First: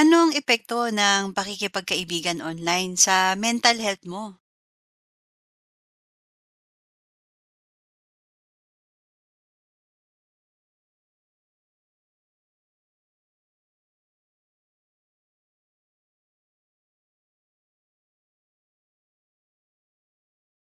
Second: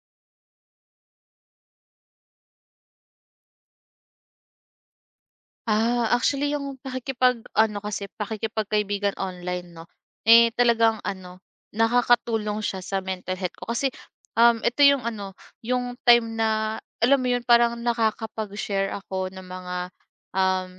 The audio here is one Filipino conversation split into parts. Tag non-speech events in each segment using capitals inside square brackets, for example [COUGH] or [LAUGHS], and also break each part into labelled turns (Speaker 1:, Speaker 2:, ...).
Speaker 1: Anong epekto ng pakikipagkaibigan online sa mental health mo?
Speaker 2: Ah, actually yung pakikipag-ano kasi, pakikipagkaibigan online 'no, eh, talagang ano, nakakatulong siya sa mental health ko. Kasi, ito yung ano, yung time na alam mo yun parang nakakapag-share ako ng mga, um,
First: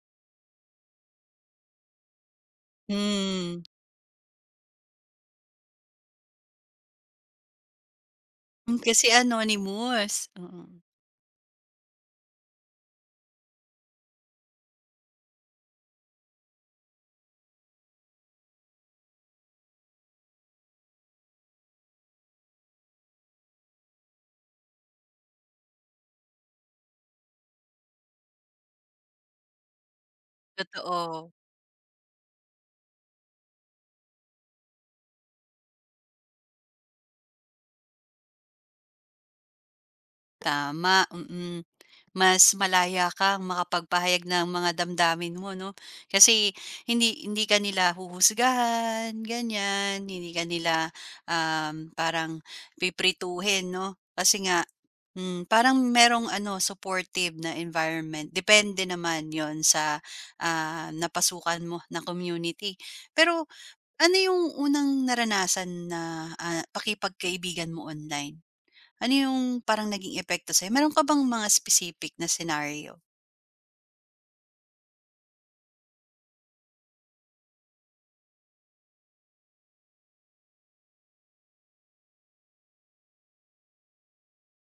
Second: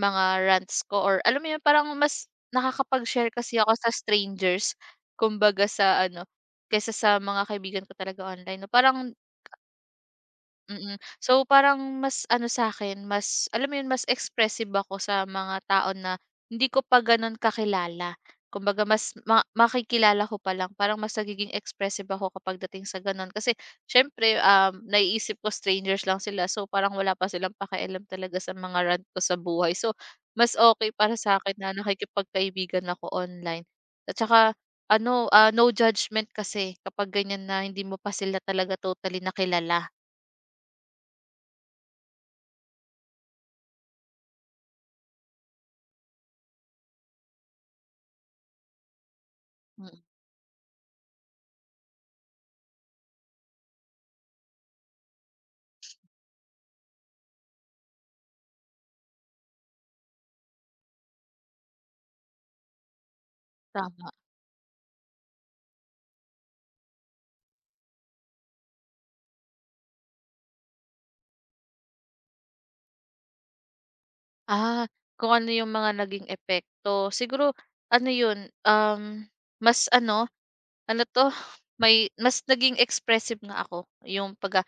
Speaker 2: mga rants ko or alam mo yun parang mas nakakapag-share kasi
Speaker 1: Hmm.
Speaker 2: ako sa strangers kumbaga sa ano, kaysa sa mga kaibigan ko talaga online 'no.
Speaker 1: Hmm, kasi
Speaker 2: Parang
Speaker 1: anonymous, mm.
Speaker 2: mm. So, parang mas ano sa akin mas alam mo 'yun, mas expressive ako sa mga tao na hindi ko pa gano'n kakilala. Kumbaga mas ma makikilala ko pa lang, parang mas nagiging expressive ako kapag dating sa gano'n. Kasi siyempre, naiisip ko strangers lang sila, so parang wala pa silang pakialam talaga sa mga rant ko sa buhay. So, mas okay para
Speaker 1: Totoo,
Speaker 2: sa akin na nakikipagkaibigan ako online. At saka ano, ah, no judgment kasi kapag ganiyan na hindi mo pa sila talaga totally na kilala.
Speaker 1: tama, mm. Mas malaya kang makapagpahayag ng mga damdamin mo 'no, kasi hindi hindi ka nila huhusgahan
Speaker 2: Mm.
Speaker 1: ganyan, hindi ka nila, parang pipirituhin 'no. Kasi nga, parang merong ano supportive na environment depende naman 'yon sa, napasukan mo na community. Pero
Speaker 2: Tama.
Speaker 1: ano yung unang naranasan na, pakikipagkaibigan mo online? Ano yung parang naging epekto sa'yo? Meron ka bang mga specific na scenario?
Speaker 2: Ah, kung ano yung mga naging epekto. Siguro ano yun, mas ano, ano 'to, [LAUGHS] may mas naging expressive nga ako yung pagka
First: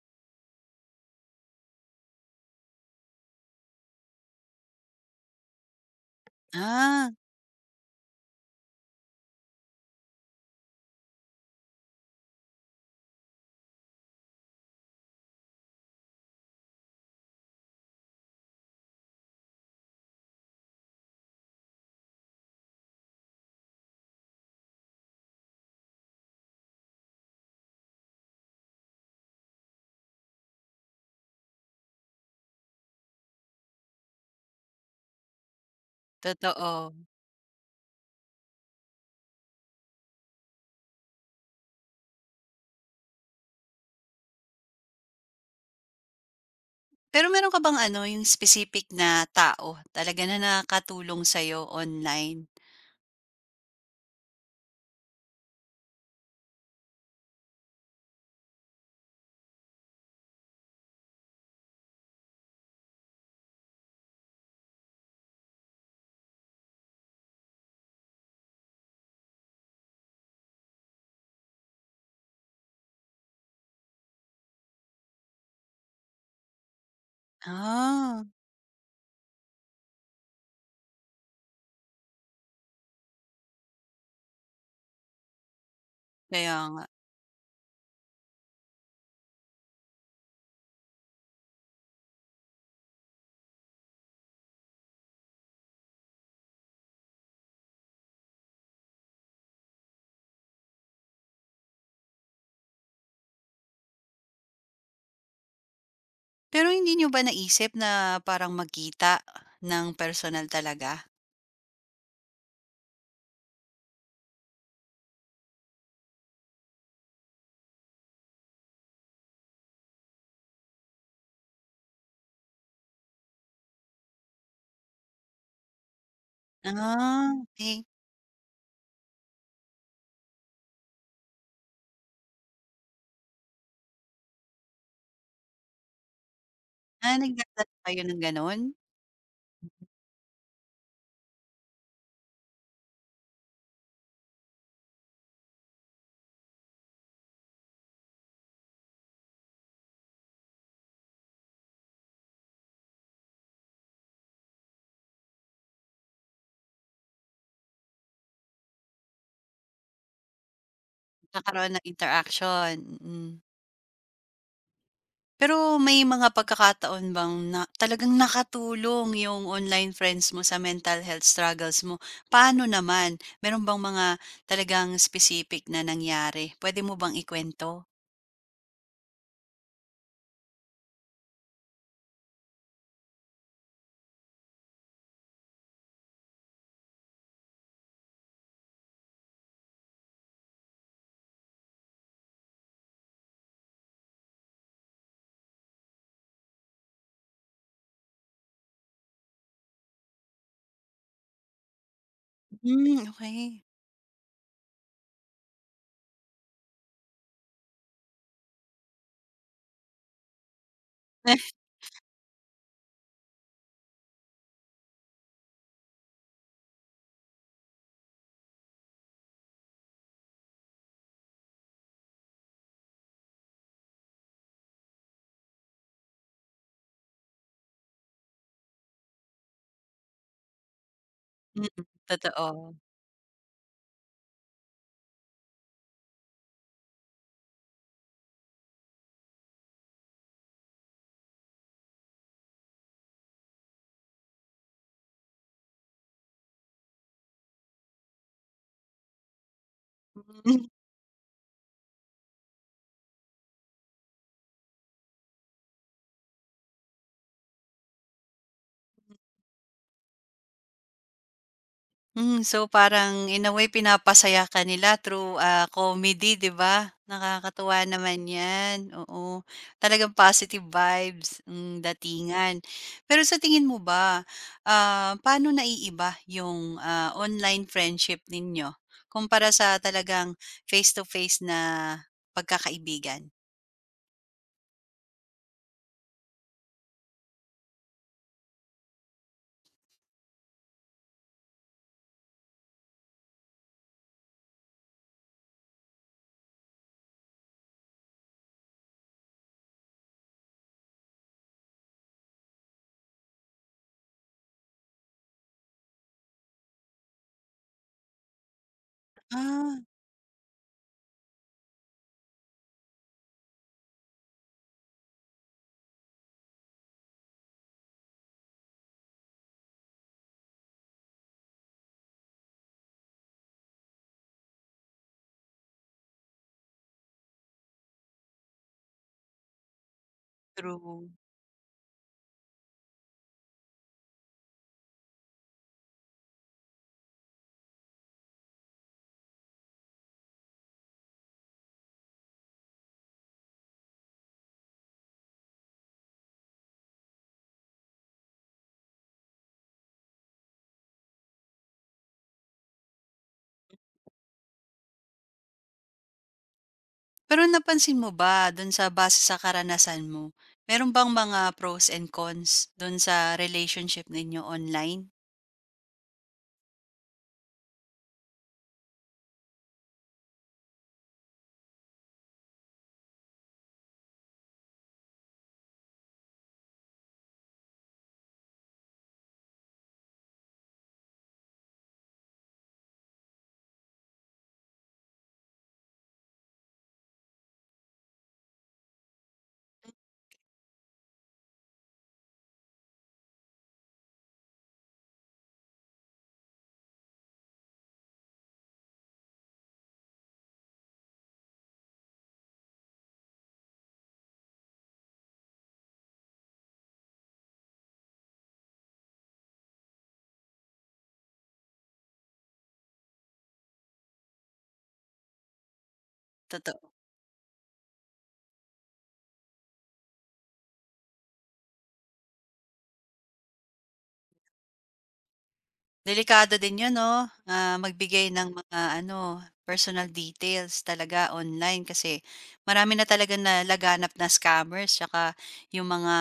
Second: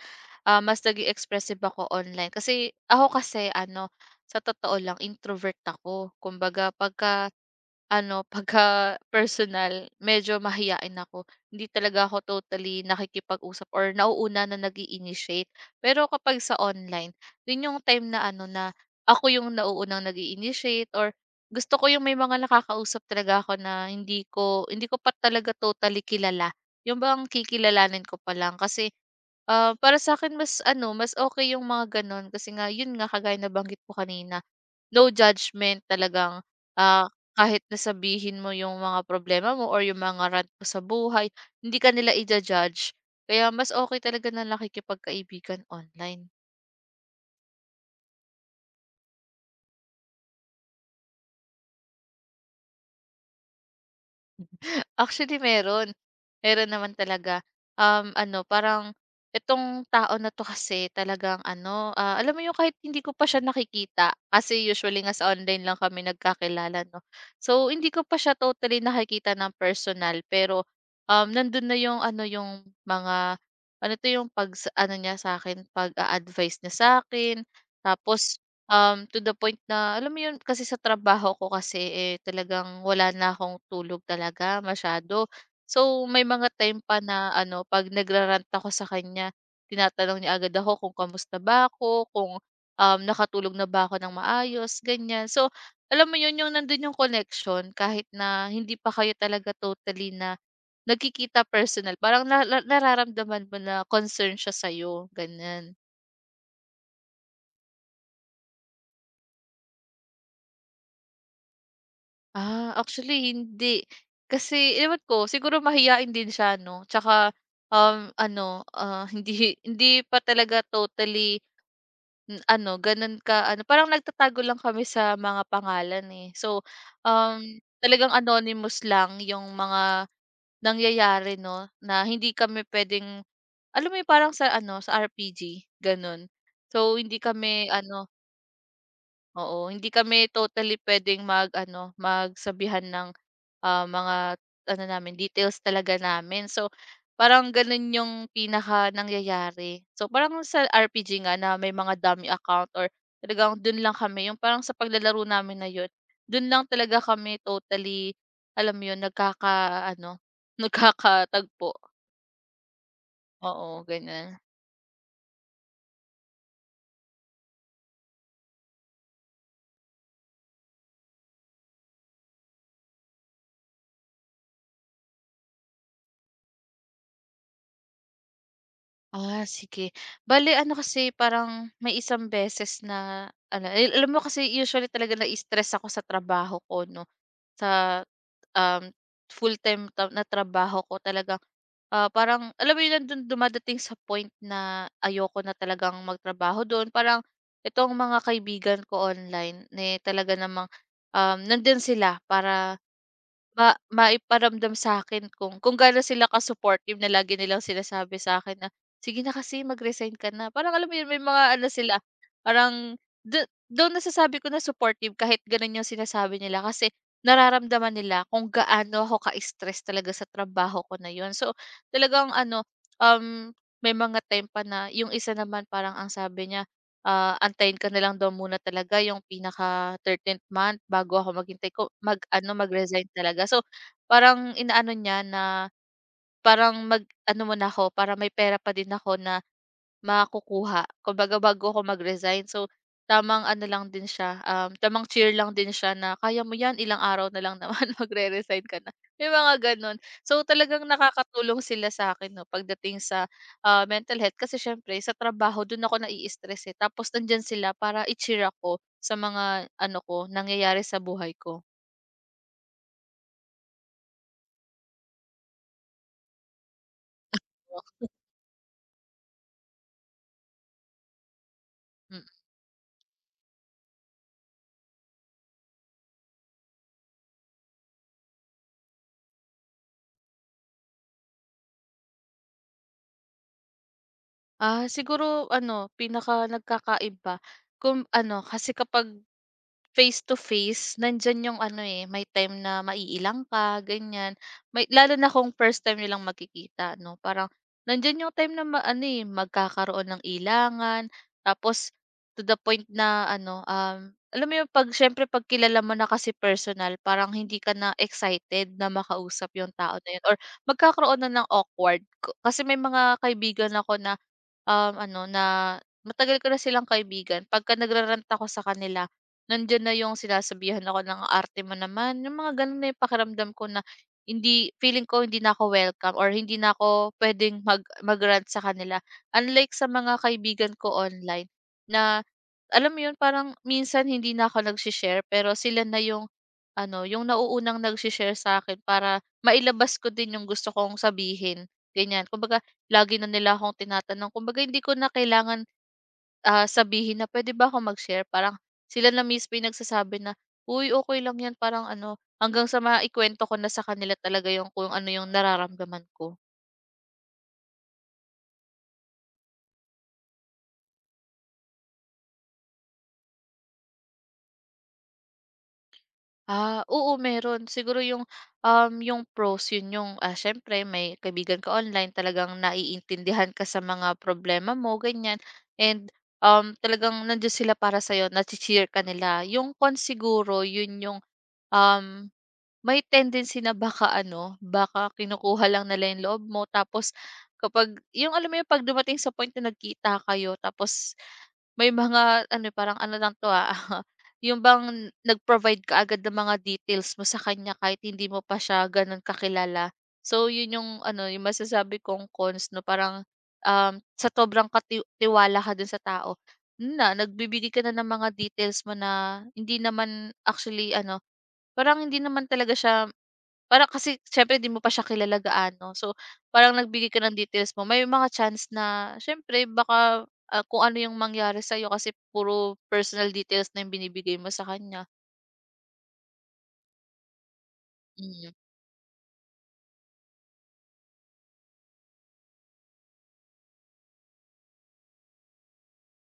Speaker 2: ah, mas naging expressive ako online. Kasi ako kasi ano, sa totoo lang introvert ako. Kumbaga
Speaker 1: Ah,
Speaker 2: pagka ano, [LAUGHS] pagka personal, medyo mahiyain ako. Hindi talaga ako totally nakikipag-usap or nauuna na nag-i-initiate. Pero kapag sa online, yun yung time na ano na ako yung nauunang nag initiate or gusto ko yung may mga nakakausap talaga ako na hindi ko pa talaga totally kilala. Yung bang kikilalanin ko pa lang kasi, ah, para sa akin mas ano, mas okay yung mga gano'n kasi nga yun nga kagaya nabanggit ko kanina, no judgment talagang,
Speaker 1: Totoo.
Speaker 2: ah, kahit na sabihin mo yung mga problema mo or yung mga rant mo sa buhay, hindi ka nila ija-judge. Kaya mas okay talaga na nakikipagkaibigan online.
Speaker 1: Pero meron ka bang ano, yung specific na tao talaga na nakatulong sa'yo online?
Speaker 2: Actually meron. Meron naman talaga. Ano parang itong tao na 'to kasi talagang ano, ah, alam mo yung kahit hindi ko pa siya nakikita, kasi usually nga sa online lang kami nagkakilala 'no. So, hindi ko pa siya totally nakikita ng personal pero, nandun na yung ano, yung mga ano 'to, yung pag ano niya sa akin, pag-a-advice niya sa'kin
Speaker 1: Ah,
Speaker 2: tapos to the point na alam mo 'yun, kasi sa trabaho ko kasi, eh, talagang wala na akong tulog talaga masyado. So, may mga
Speaker 1: Kaya
Speaker 2: time
Speaker 1: nga.
Speaker 2: pa na ano, 'pag nagra-rant ako sa kanya, tinatanong niya agad ako kung kamusta ba ako, kung, nakatulog na ba ako ng maayos, ganiyan. So, alam mo 'yun, yung nando'n yung connection kahit na hindi pa kayo talaga totally na nagkikita personal, parang na na nararamdaman mo na concern siya sa'yo, ganiyan.
Speaker 1: Pero hindi nyo ba naisip na parang magkita ng personal talaga?
Speaker 2: Ah, actually hindi. Kasi ewan ko, siguro mahiyain din siya 'no, tsaka, ano, ah, [LAUGHS] hindi hindi pa talaga totally n ano, gano'n ka ano, parang nagtatago lang kami sa mga pangalan, eh. So,
Speaker 1: Ah,
Speaker 2: um,
Speaker 1: okey.
Speaker 2: talagang anonymous lang yung mga nangyayari 'no, na hindi kami pwedeng alam mo yung parang sa ano, sa RPG, gano'n. So,
Speaker 1: Ah,
Speaker 2: hindi kami
Speaker 1: nagdadala kayo
Speaker 2: ano.
Speaker 1: ng gano'n?
Speaker 2: Oo, hindi kami totally puwedeng mag-ano, magsabihan ng, ah, mga ano namin, details talaga namin. So, parang gano'n yung pinakanangyayari. So, parang sa RPG nga na may mga dummy account or talagang dun lang kami yung parang sa paglalaro namin na 'yun, dun lang talaga kami totally, alam mo 'yun, nagkaka-ano, [LAUGHS]
Speaker 1: Nagkakaroon
Speaker 2: nagkakatagpo.
Speaker 1: ng interaction, mm.
Speaker 2: Oo, ganiyan.
Speaker 1: Pero may mga pagkakataon bang na talagang nakatulong yung online friends mo sa mental health struggles mo? Paano naman? Meron bang mga talagang specific na nangyari? Pwede mo bang ikwento?
Speaker 2: Ah, sige. Bale ano kasi parang may isang beses na ano, eh, alam mo kasi usually talaga na-stress ako sa trabaho ko 'no, sa, um, full-time ta na trabaho ko talagang, ah, parang alam mo 'yun nandun dumadating sa point na ayoko na talagang magtrabaho dun. Parang itong mga kaibigan ko online, na talaga namang, nandiyan sila para
Speaker 1: Hmm, okey.
Speaker 2: maiparamdam sa akin kung gaano sila ka-supportive na lagi nilang sinasabi sa akin na, "Sige na kasi mag-resign ka na." Parang alam mo yun may mga
Speaker 1: [LAUGHS]
Speaker 2: ano sila, parang do though nasasabi ko na supportive kahit ganun yung sinasabi nila kasi nararamdaman nila kung gaano ako ka-stress talaga sa trabaho ko na yun. So, talagang ano, um, may mga time pa na yung isa naman parang ang sabi niya ah, antayin ko na lang daw muna talaga yung pinaka 13th month bago ako
Speaker 1: Mm,
Speaker 2: maghintay ko
Speaker 1: totoo.
Speaker 2: mag-ano, mag-resign talaga. So, parang inaano niya na parang mag-ano muna ako para may pera pa din ako na makukuha. Kumbaga bago ako mag-resign. So, tamang ano lang din siya, tamang cheer lang din siya na, "Kaya mo 'yan, ilang araw na lang naman [LAUGHS] magre-resign ka na." May mga gano'n. So, talagang nakakatulong sila sa akin 'no, pagdating sa, ah, mental health kasi siyempre sa trabaho dun ako nai-stress, eh, tapos nandiyan sila para i-cheer ako sa mga ano ko, nangyayari sa buhay ko.
Speaker 1: Hmm, so parang in a way pinapasaya ka nila through, comedy 'di ba? Nakakatuwa naman 'yan, oo. Talagang positive vibes,
Speaker 2: Mm.
Speaker 1: datingan. Pero sa tingin mo ba, paano naiiba yung, online friendship ninyo kumpara sa talagang face to face na pagkakaibigan?
Speaker 2: Ah, siguro ano, pinaka nagkakaiba kung ano, kasi kapag face to face, nandiyan yung ano, eh, may time na maiilang ka, ganyan. May lalo na kung first time nilang lang magkikita 'no, parang nandiyan yung time na ma ano, eh, magkakaroon ng ilangan. Tapos to the point na ano, alam mo yung 'pag siyempre 'pag kilala mo na kasi personal, parang hindi ka na excited na makausap yung
Speaker 1: Ah,
Speaker 2: tao na yun or magkakaroon na ng awkward. Ko kasi may mga kaibigan ako na ano na matagal ko na silang kaibigan pagka nagrarant ako sa kanila, nandiyan na yung sinasabihan ako ng, "Ang arte mo naman." Yung mga gano'n na yung pakiramdam ko na hindi feeling ko hindi na ako welcome or hindi na ako pwedeng mag mag sa kanila. Unlike sa mga kaibigan ko
Speaker 1: True.
Speaker 2: online na alam mo 'yun, parang minsan hindi na ako nagse pero sila na yung ano, yung nauunang nagse sa akin para mailabas ko din yung gusto kong sabihin, ganiyan. Kumbaga lagi na nila akong tinatanong kumbaga hindi ko na kailangan, ah, sabihin na, pwede ba ako mag-share?" Parang sila na mismo yung nagsasabi na, "Uy, okey lang 'yan." Parang ano, hanggang sa maikwento ko na sa kanila talaga yung kung ano yung nararamdaman ko.
Speaker 1: Pero napansin mo ba dun sa base sa karanasan mo, meron bang mga pros and cons dun sa relationship ninyo online?
Speaker 2: Ah, oo meron. Siguro yung, yung pros yun yung, ah, siyempre may kaibigan ka online talagang naiintindihan ka sa mga problema mo ganyan and, talagang nandiyan sila para sa'yo, nache-cheer ka nila. Yung con siguro yun yung, um, may tendency na baka ano, baka kinukuha lang nila yung loob mo tapos kapag yung alam mo yung 'pag dumating sa point na nagkita kayo tapos may mga ano, parang ano lang 'to, ah [LAUGHS] yung bang nag-provide ka agad ng mga details mo sa kanya kahit hindi mo pa siya gano'n kakilala. So yun yung ano, yung masasabi kong cons 'no, parang, um, sa sobrang kati tiwala ka dun sa tao, yun na nagbibigay ka na ng mga details mo na hindi naman actually ano, parang hindi naman talaga siya parang kasi siyempre 'di mo pa siya kilala gaano. So, parang
Speaker 1: Totoo.
Speaker 2: nagbigay ka ng details mo, may mga chance na siyempre baka, ah, kung ano yung mangyari sa'yo kasi puro personal details na yung binibigay mo sa kanya.
Speaker 1: Delikado din yun 'no, magbigay ng
Speaker 2: Hmm,
Speaker 1: mga ano, personal details talaga online kasi marami na talaga na laganap na scammers tsaka yung mga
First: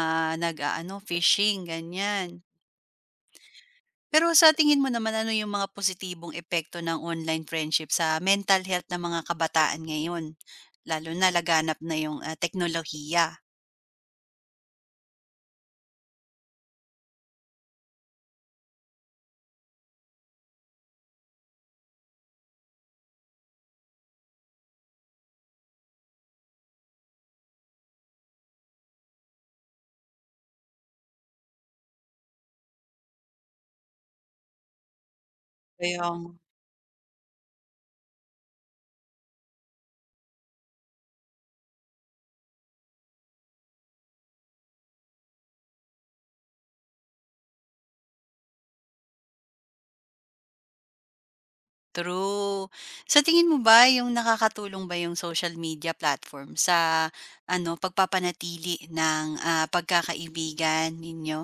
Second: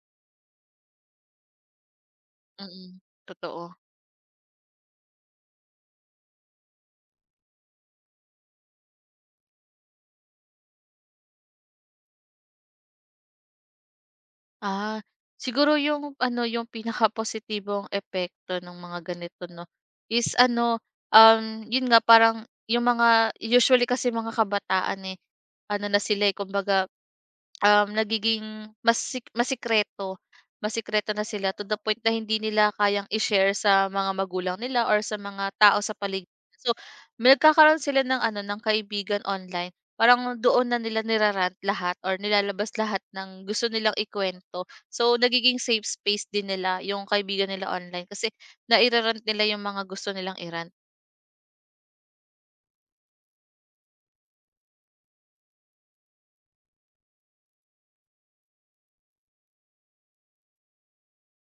Speaker 1: nag ano phishing, ganyan.
Speaker 2: mm. Totoo.
Speaker 1: Pero sa tingin mo naman ano yung mga positibong epekto ng online friendship sa mental health ng mga kabataan ngayon? Lalo na laganap na yung, teknolohiya.
Speaker 2: Ah, siguro yung ano, yung pinakapositibong epekto ng mga ganito 'no, is ano, yun nga parang yung mga usually kasi mga kabataan, eh, ano na sila, eh, kumbaga, nagiging masikreto, masikreto na sila to the point na hindi nila kayang i-share sa mga magulang nila or sa mga tao sa paligid.
Speaker 1: Yung
Speaker 2: So, may nagkakaroon sila ng ano, ng kaibigan online. Parang doon na nila nira lahat or nilalabas lahat ng gusto nilang ikuwento. So, nagiging safe space din nila yung kaibigan nila online kasi naira nila yung mga gusto nilang i-rant.
Speaker 1: true. Sa tingin mo ba yung nakakatulong ba yung social media platform sa ano, pagpapanatili ng, pagkakaibigan ninyo?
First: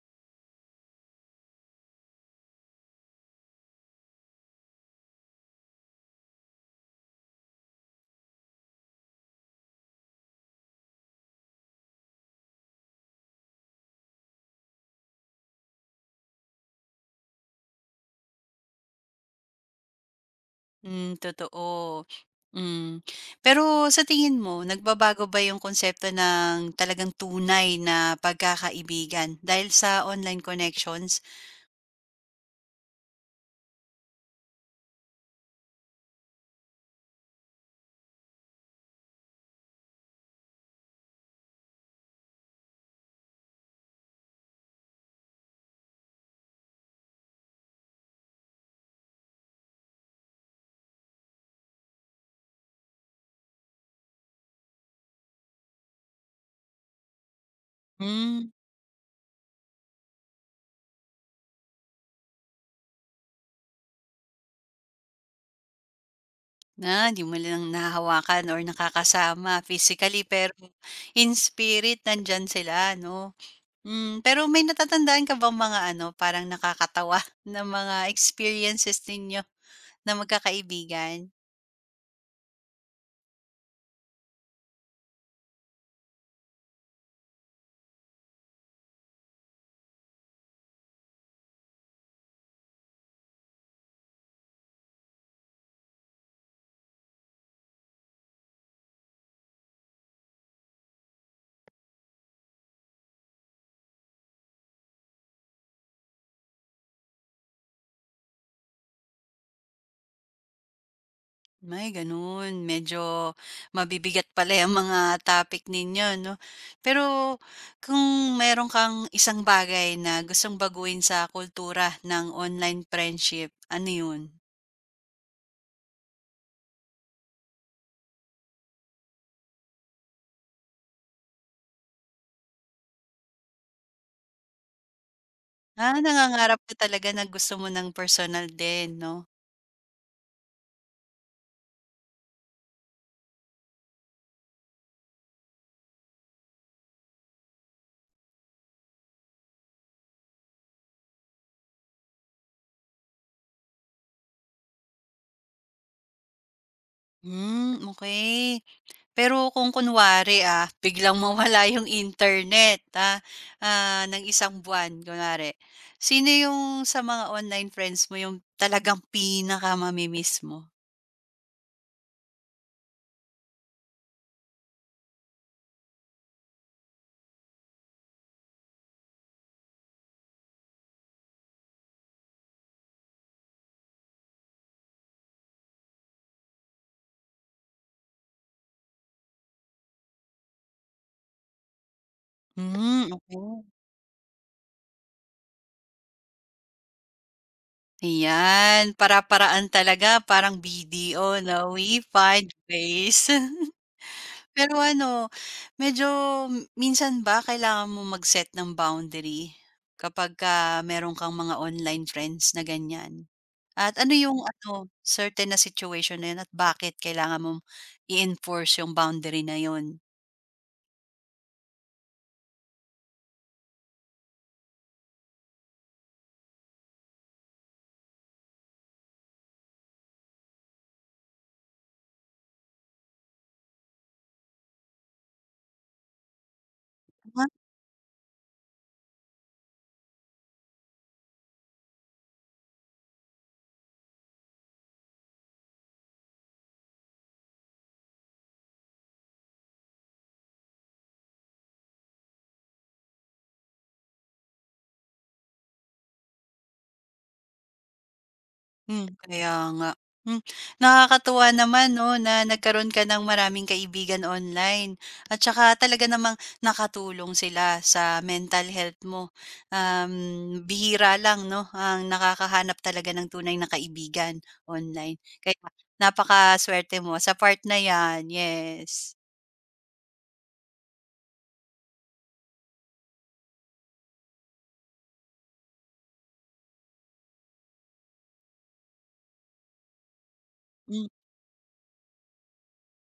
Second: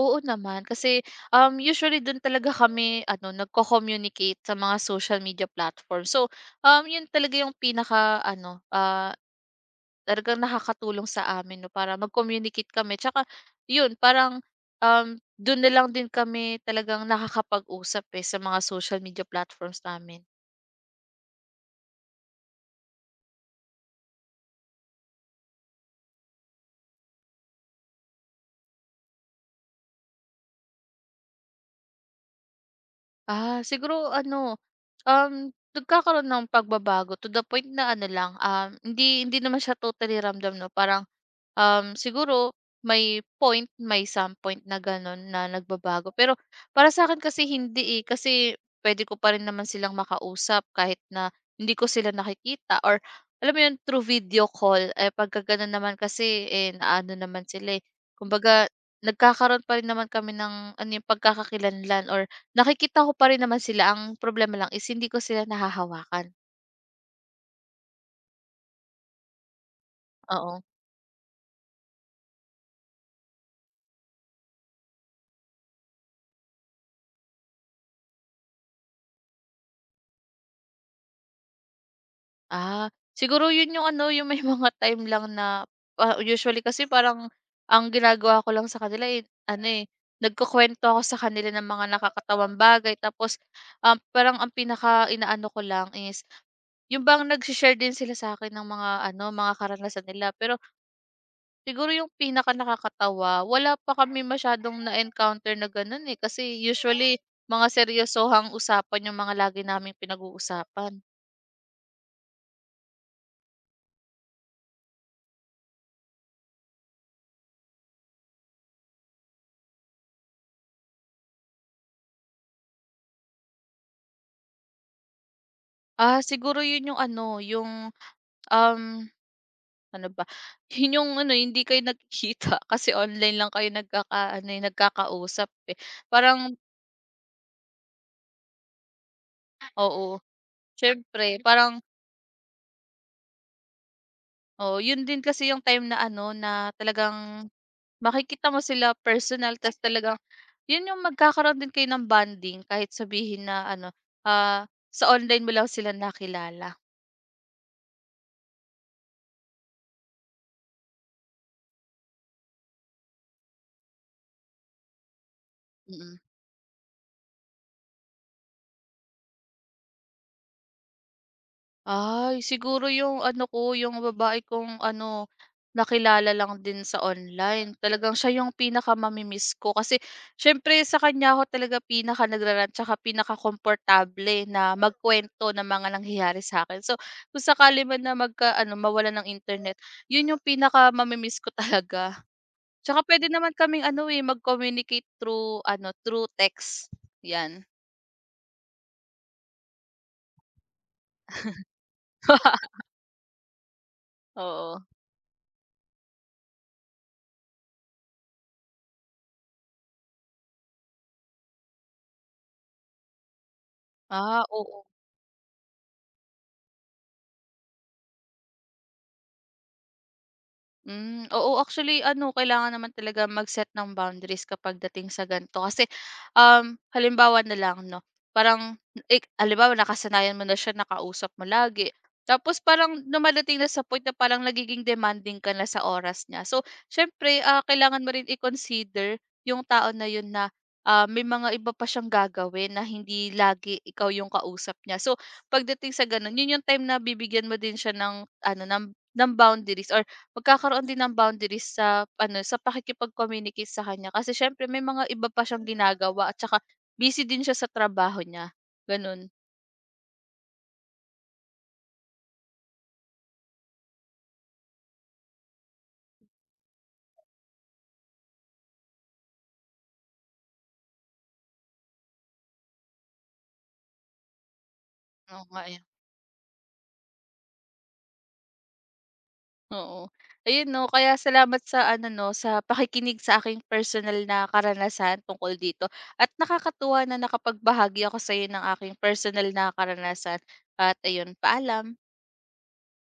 Speaker 2: Oo naman, kasi, usually do'n talaga kami ano, nagko-communicate sa mga social media platform. So, 'yun talaga yung pinaka ano, ah talagang nakakatulong sa amin 'no, para mag-communicate kami tsaka yun parang, dun na lang din kami talagang nakakapag-usap, eh, sa mga social media platforms namin.
Speaker 1: Hmm, totoo. Hmm. Pero sa tingin mo, nagbabago ba yung konsepto ng talagang tunay na pagkakaibigan dahil sa online connections?
Speaker 2: Ah, siguro ano, nagkakaroon ng pagbabago to the point na ano lang, hindi hindi naman siya totally ramdam 'no, parang, siguro may point, may some point na gano'n na nagbabago. Pero para sa akin kasi hindi, eh, kasi puwede ko pa rin naman silang makausap kahit na hindi ko sila nakikita or alam mo 'yun, through video call. Eh, pagka gano'n naman kasi, eh, naano naman sila, eh,
Speaker 1: Hmm,
Speaker 2: kumbaga nagkakaroon pa rin naman kami ng ano, eh, pagkakakilanlan or nakikita ko pa rin naman sila, ang problema lang is hindi ko sila nahahawakan.
Speaker 1: na di mo lang nahahawakan or nakakasama physically pero
Speaker 2: Oo.
Speaker 1: in spirit nandyan sila, 'no? Hmm, pero may natatandaan ka bang mga ano, parang nakakatawa [LAUGHS] na mga experiences ninyo na magkakaibigan?
Speaker 2: Ah, siguro 'yun 'yung ano, 'yung may [LAUGHS] mga time lang na ah, usually kasi parang ang ginagawa ko lang sa kanila, eh, ano, eh, nagkukuwento ako sa kanila ng mga nakakatawang bagay tapos, parang ang pinaka-inaano ko lang is 'yung bang nagse-share din sila sa'kin ng mga ano, mga karanasan nila pero siguro yung pinakanakakatawa, wala pa kami masyadong na-encounter na gano'n, eh, kasi usually mga seryosohang usapan yung mga lagi naming pinag-uusapan.
Speaker 1: May gano'n. Medyo mabibigat pala 'yang mga topic ninyo 'no. Pero kung meron kang isang bagay na gustong baguhin sa kultura ng online friendship, ano 'yun?
Speaker 2: Ah, siguro yun yung ano, yung, um, ano ba, [LAUGHS] yun yung ano, hindi kayo nagkikita [LAUGHS] kasi online lang kayo nagkaka ano, eh, nagkakausap, eh.
Speaker 1: Ah,
Speaker 2: Parang
Speaker 1: nangangarap ka talaga na gusto mo ng personal din 'no?
Speaker 2: oo, siyempre parang oo, yun din kasi yung time na ano, na talagang makikita mo sila personal tas talagang yun yung magkakaroon din kayo ng bonding kahit sabihin na ano, ah, sa online mo lang sila nakilala.
Speaker 1: Hmm, okay. Pero kung kunwari, biglang mawala [LAUGHS] yung internet, ng isang buwan kunwari,
Speaker 2: Mm.
Speaker 1: sino yung sa mga online friends mo yung talagang pinakamamimiss mo?
Speaker 2: Ay, siguro yung ano ko, yung babae kong ano, nakilala lang din sa online. Talagang siya yung pinakamamimiss ko kasi syempre sa kanya ako talaga pinaka nagrarant tsaka pinakakomportable na magkwento ng mga nangyayari sa akin. So, kung sakali man na magka ano, mawala ng internet, yun yung pinakamamimiss ko talaga. Tsaka
Speaker 1: Hmm,
Speaker 2: pwede naman
Speaker 1: okay.
Speaker 2: kaming ano eh, mag-communicate through ano, through text. Yan.
Speaker 1: Ayan, para-paraan talaga parang BDO 'no, we find
Speaker 2: [LAUGHS]
Speaker 1: ways. [LAUGHS] Pero
Speaker 2: Oo.
Speaker 1: ano, medyo minsan ba kailangan mo mag-set ng boundary kapagka meron kang mga online friends na ganyan? At ano yung
Speaker 2: Ah,
Speaker 1: ano,
Speaker 2: oo.
Speaker 1: certain na situation na yun at bakit kailangan mong i-enforce yung boundary na yun?
Speaker 2: Hmm, oo actually ano kailangan naman talaga mag-set ng boundaries kapag dating sa gan'to kasi, halimbawa na lang 'no, parang ik halimbawa nakasanayan mo na siya na kausap mo lagi, tapos parang dumadating na sa point na parang nagiging demanding ka na sa oras niya. So siyempre, ah, kailangan mo rin i-consider yung tao na yun na, ah, may mga iba pa siyang gagawin na hindi lagi ikaw yung kausap niya. So pagdating sa gano'n yun yung time na bibigyan mo din siya ng ano ng boundaries or magkakaroon din ng boundaries sa ano, sa pakikipag-communicate sa kanya kasi siyempre may mga iba pa siyang ginagawa at saka busy din siya sa trabaho niya,
Speaker 1: Hmm,
Speaker 2: gano'n.
Speaker 1: kaya nga. Hmm, nakakatuwa naman 'no, na nagkaroon ka ng maraming kaibigan online at saka talaga namang nakatulong sila sa mental health mo. Bihira lang 'no, ang nakakahanap talaga ng tunay na kaibigan online.
Speaker 2: Oo
Speaker 1: Kaya
Speaker 2: nga eh.
Speaker 1: napakaswerte mo sa part na 'yan, yes.
Speaker 2: Oo. Ayun 'no, kaya salamat sa ano 'no, sa pakikinig sa aking personal na karanasan tungkol dito at nakakatuwa na nakapagbahagi ako sa'yo ng aking personal na karanasan at ayun, paalam.